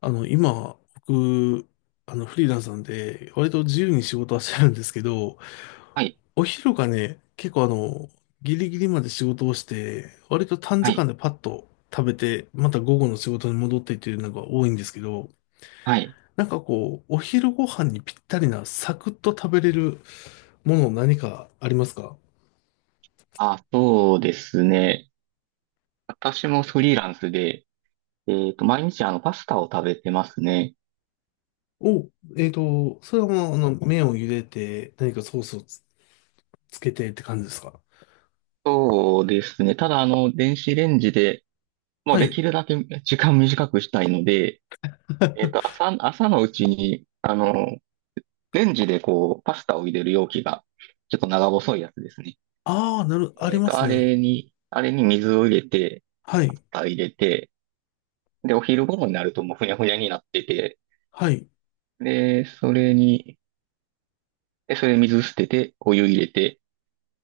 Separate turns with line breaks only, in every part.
今、僕、フリーランスなんで、割と自由に仕事はしてるんですけど、
はい、
お昼がね、結構、ギリギリまで仕事をして、割と短
は
時間
い、
でパッと食べて、また午後の仕事に戻ってっていうのが多いんですけど、
はい。
なんかこう、お昼ご飯にぴったりなサクッと食べれるもの何かありますか？
あ、そうですね。私もフリーランスで、毎日パスタを食べてますね。
お、それはもう、麺を茹でて、何かソースを、つけてって感じですか？
そうですね。ただ電子レンジで、もう
は
で
い。
きるだけ時間短くしたいので、朝のうちに、レンジでこう、パスタを入れる容器が、ちょっと長細いやつですね。
ああ、あり
えっ
ま
と、
す
あ
ね。
れに、あれに水を入れて、
は
パ
い。
スタ入れて、で、お昼頃になるともうふにゃふにゃになってて、
はい。
で、それに、で、それ水捨てて、お湯入れて、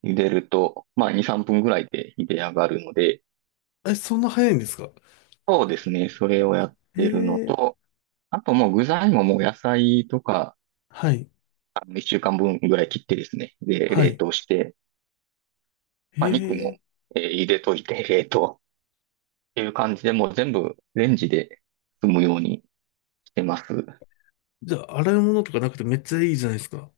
茹でると、まあ、2、3分ぐらいで茹で上がるので、
え、そんな早いんですか？
そうですね、それをやってるの
ええ。
と、あともう具材ももう野菜とか、
はい。
1週間分ぐらい切ってですね、で、
は
冷
い。
凍して、まあ、肉も、
ええ。
茹でといて、冷凍っていう感じで、もう全部レンジで済むようにしてます。
じゃあ、洗い物とかなくてめっちゃいいじゃないですか。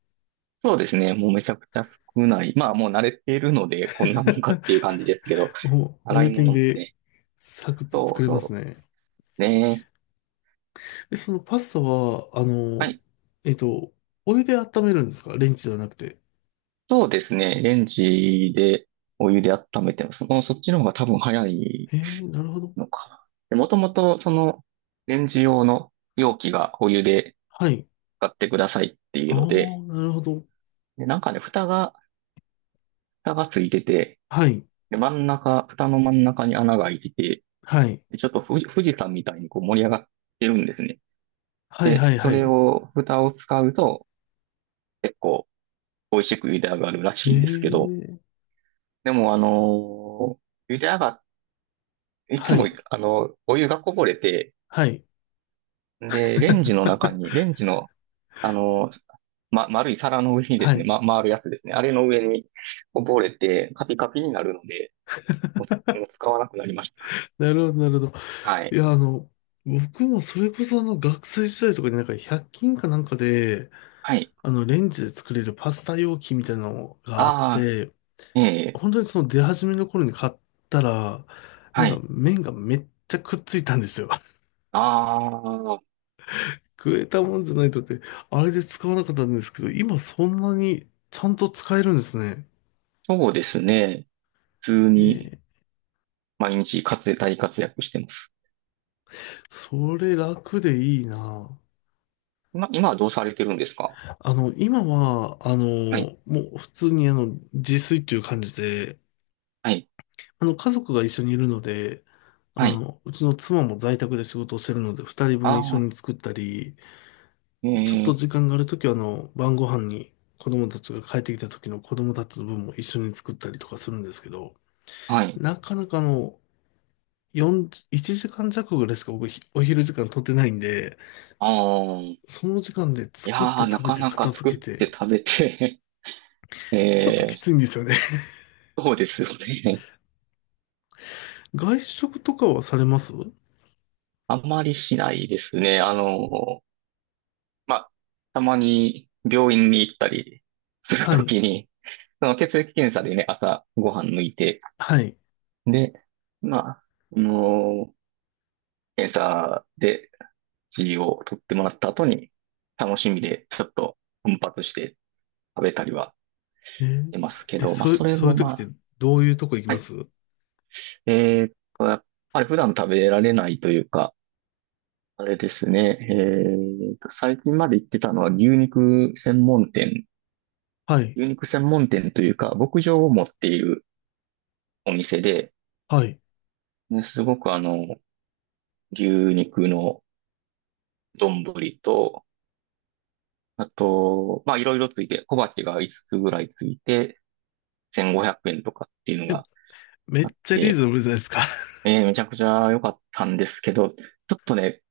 そうですね、もうめちゃくちゃ少ない。まあ、もう慣れているので、こんなもんかっ ていう感じですけど、
もう、
洗
ル
い
ーティン
物も
で、
ね、
サクッと
そ
作
う
れます
そ
ね。
う、ね。
え、そのパスタは、
はい、
えっと、お湯で温めるんですか？レンチじゃなくて。
そうですね。レンジでお湯で温めてます。もうそっちの方が多分早い
ええ、なるほど。
のかな。で、もともとそのレンジ用の容器がお湯で
はい。
使ってくださいってい
あ
う
あ、
ので、
なるほど。
で、なんかね、蓋がついてて、
はい。
で、真ん中、蓋の真ん中に穴が開いてて、
はい。
で、ちょっと富士山みたいにこう盛り上がってるんですね。
はい、は
で、
い、
そ
は
れ
い。
を、蓋を使うと結構美味しく茹で上がるらしいんですけど、
ええ。
でも茹で上がっいつ
は
も、
い。
お湯がこぼれて、
はい。
で、レ ンジの、あの、ま、丸い皿の上にで
は
すね、
い。
ま、回るやつですね。あれの上にこぼれて、カピカピになるので、もう使わなくなりました。
なるほど、なるほど。
は
い
い。
や、あの、僕もそれこそあの学生時代とかになんか100均かなんかで、
はい。
あのレンジで作れるパスタ容器みたいなのがあっ
ああ、
て、
ええ、
本当にその出始めの頃に買ったら、な
は
んか
い。
麺がめっちゃくっついたんですよ。
ああ、
食えたもんじゃないとって、あれで使わなかったんですけど、今そんなにちゃんと使えるんですね。
そうですね。普通に
えー、
毎日活躍、大活躍してます。
それ楽でいいな。
今はどうされてるんですか？
今は、
はい。
もう普通に自炊っていう感じで、
はい。
家族が一緒にいるので、
は
あ
い。
の、うちの妻も在宅で仕事をしてるので、二人分一
あ
緒
あ、
に作ったり、
え
ちょっと
え、
時間があるときは、あの、晩ご飯に子供たちが帰ってきた時の子供たちの分も一緒に作ったりとかするんですけど、
はい。
なかなかあの、4、1時間弱ぐらいしか僕ひお昼時間取ってないんで、
ああ。
その時間で
いや
作って
ー、な
食べ
か
て
な
片
か作っ
付けて、
て食べて
ちょっとき
え
ついんですよね。
そうですよね。
外食とかはされます
あんまりしないですね。まあ、たまに病院に行ったりする
は
と
い。
きに、その血液検査でね、朝ご飯抜いて、
はい。
で、まあ、あの、検査で血を取ってもらった後に、楽しみでちょっと奮発して食べたりは
え
し
ー。
てますけ
え、
ど、まあ、それ
そういう
もま
時って
あ、
どういうとこ行き
は
ま
い。
す
えーっやっぱり普段食べられないというか、あれですね。最近まで行ってたのは牛肉専門店。
はい。
牛肉専門店というか、牧場を持っているお店で、
はい。
ねすごく牛肉の丼と、あと、まあいろいろついて、小鉢が5つつぐらいついて、1500円とかっていうの
え、
が
め
あ
っ
っ
ちゃリー
て、
ズムじゃないですか。
めちゃくちゃ良かったんですけど、ちょっとね、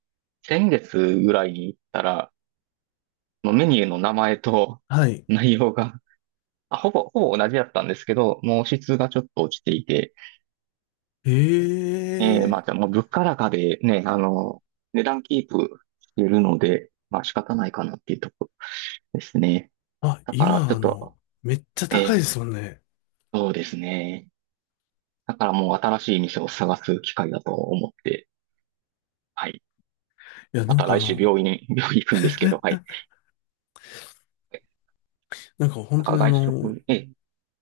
先月ぐらいに行ったら、のメニューの名前と
はい。
内容がほぼ同じだったんですけど、もう質がちょっと落ちていて、
え
ま
え。
あ、じゃあもう物価高でね、値段キープしてるので、まあ仕方ないかなっていうところですね。
あ、
だから
今、
ちょ
あ
っ
の、
と、
めっちゃ高
え
い
ー、
ですもんね。
そうですね。だからもう新しい店を探す機会だと思って、はい。
いや、
ま
なん
た
かあ
来週
の、
病院に、病院行くんですけど、はい。
なんか本
なん
当
か
にあ
外
の、
食、えー、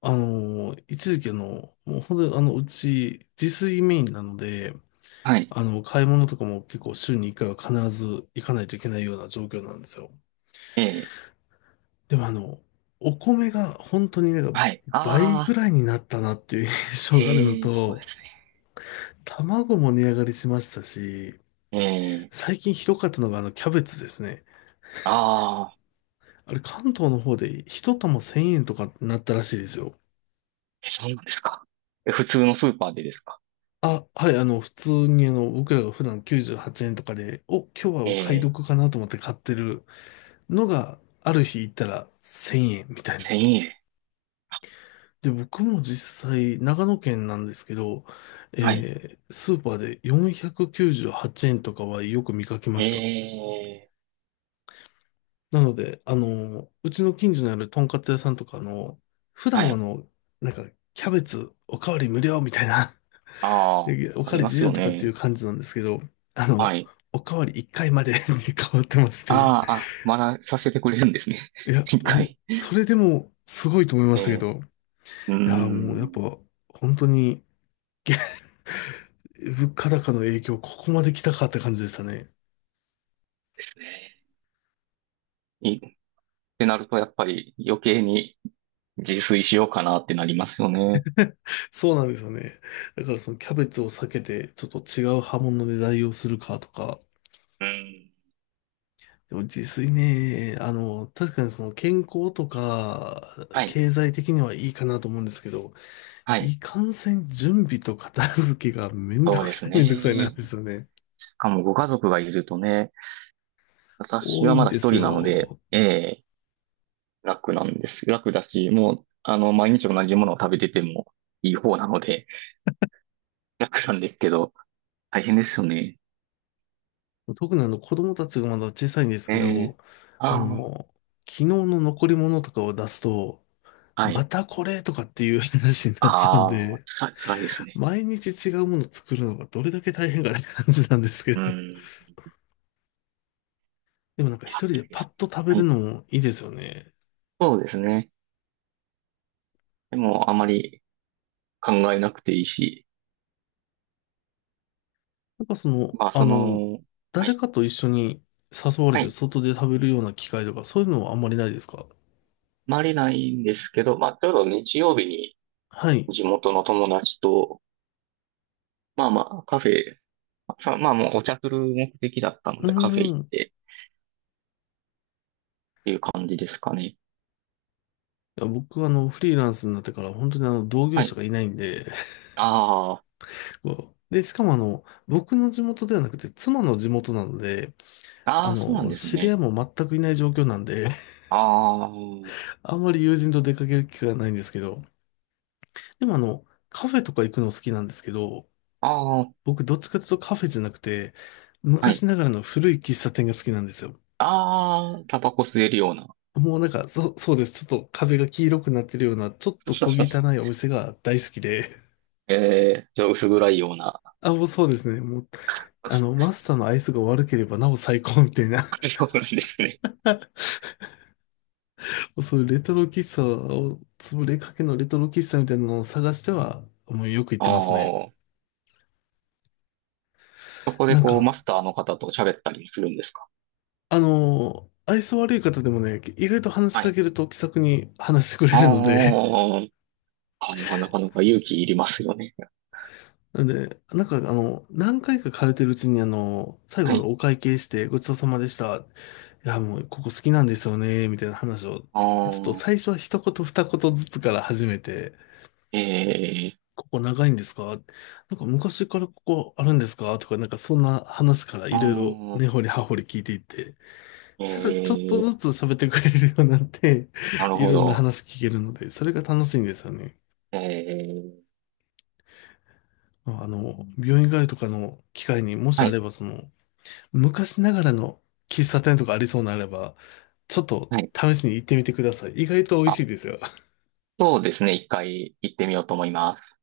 一時期、もう本当にあの、うち、自炊メインなので、
はい、
あの、買い物とかも結構週に1回は必ず行かないといけないような状況なんですよ。
えー、
でもあの、お米が本当になんか
はい、
倍ぐ
あ
らいになったなっていう印
ー、
象があるの
えー、そうで
と、
すね。
卵も値上がりしましたし、
えー、
最近ひどかったのがあのキャベツですね。
あー、
あれ関東の方で一玉1000円とかなったらしいですよ。
え、そうなんですか？え、普通のスーパーでですか？
あ、はい、普通に僕らが普段98円とかで、お、今日は
え
お買い
え、
得かなと思って買ってるのが、ある日行ったら1000円みたいな。
1000円。
で、僕も実際、長野県なんですけど、
はい。
えースーパーで498円とかはよく見かけま
え
した。
え、
なので、あの、うちの近所にあるとんかつ屋さんとか、あの、普段
は
はあ
い。
の、なんか、キャベツおかわり無料みたいな、
ああ、
おか
あ
わ
り
り
ま
自
す
由
よ
とかっていう
ね。
感じなんですけど、あ
は
の、
い。
おかわり1回まで に変わってまし
あ
て、
あ、あ、まださせてくれるんですね。
いや、
一
もう、
回。
それでもすごいと思いま
え
したけ
え、
ど、
うー
いや、もうやっ
ん、
ぱ、本当に、物価高の影響、ここまで来たかって感じでしたね。
ですね。ってなると、やっぱり余計に自炊しようかなってなりますよね。
そうなんですよね。だからそのキャベツを避けて、ちょっと違う刃物で代用するかとか、
うん。
でも自炊ね、あの、確かにその健康とか、
はい。
経済的にはいいかなと思うんですけど、
はい。
いかんせん準備と片付けがめんど
そう
く
です
さい
ね。
めんどくさいなんですよね。
しかもご家族がいるとね、私
多い
はま
ん
だ
で
一
す
人なので、
よ。
ええ楽なんです。楽だし、もう、毎日同じものを食べててもいい方なので、楽なんですけど、大変ですよね。
特にあの子供たちがまだ小さいんです
え
け
ー、
ど、あ
あー、
の、昨日の残り物とかを出すと、
は
ま
い。
たこれとかっていう話になっちゃうん
ああ、
で、
辛い、辛いですね。
毎日違うもの作るのがどれだけ大変かって感じなんですけ
う
ど。
ん。い
でもなんか
や、
一人で
辛いで
パ
す
ッと食べ
ね。
る
はい。
のもいいですよね。
そうですね。でも、あまり考えなくていいし、
なんかその、
まあ、
あ
そ
の、
の、は
誰
い。
かと一緒に誘われ
は
て
い。
外で食べるような機会とか、そういうのはあんまりないですか？
まれないんですけど、まあ、ちょうど日曜日に
はい。
地元の友達と、まあまあ、カフェ、さまあもうお茶する目的だったの
うー
でカフェ行っ
ん。
て、っていう感じですかね。
いや、僕はあの、フリーランスになってから本当にあの、同業
は
者
い。
がいないんで、
あ
こうで、しかもあの、僕の地元ではなくて、妻の地元なので、
あ、あ
あ
あ、そうなん
の、
です
知り合い
ね。
も全くいない状況なんで、
ああ、
あんまり友人と出かける機会がないんですけど、でもあの、カフェとか行くの好きなんですけど、
ああ、
僕どっちかというとカフェじゃなくて、
はい。
昔ながらの古い喫茶店が好きなんですよ。
ああ、タバコ吸えるような。
もうなんか、そうです。ちょっと壁が黄色くなってるような、ちょっと小汚い お店が大好きで。
じゃあ薄暗いような。
あ、もうそうですね。もう、あ
そ
の、
う
マスターのアイスが悪ければなお最高みたいな。
なんですね。
そういうレトロ喫茶を、潰れかけのレトロ喫茶みたいなのを探しては、もうよく行ってますね。
ああ、そこで
なん
こう、マ
か、
スターの方と喋ったりもするんですか？
愛想悪い方でもね、意外と話し
は
か
い。
けると気さくに話してくれ
あ
るので、
ーあー、なかなか勇気いりますよね。
なんで、なんか、あの、何回か通ってるうちに、あの、最後、
は
あの
い。
お会計して、ごちそうさまでした。いや、もう、ここ好きなんですよね、みたいな話を、ちょ
あ
っと
あ、
最初は一言二言ずつから始めて、
え
ここ長いんですか？なんか昔からここあるんですかとか、なんかそんな話から
ー、
いろいろ根
あ
掘り葉掘り聞いていって、
ー
そしたらちょっと
え
ず
ー、
つ喋ってくれるようになって、
なる
い
ほ
ろんな
ど。
話聞けるので、それが楽しいんですよね。
えー、
まああの、病院帰りとかの機会にもし
は
あ
い、
れば、その、昔ながらの喫茶店とかありそうならば、ちょっと
はい。
試しに行ってみてください。意外と美味しいですよ。
そうですね。一回行ってみようと思います。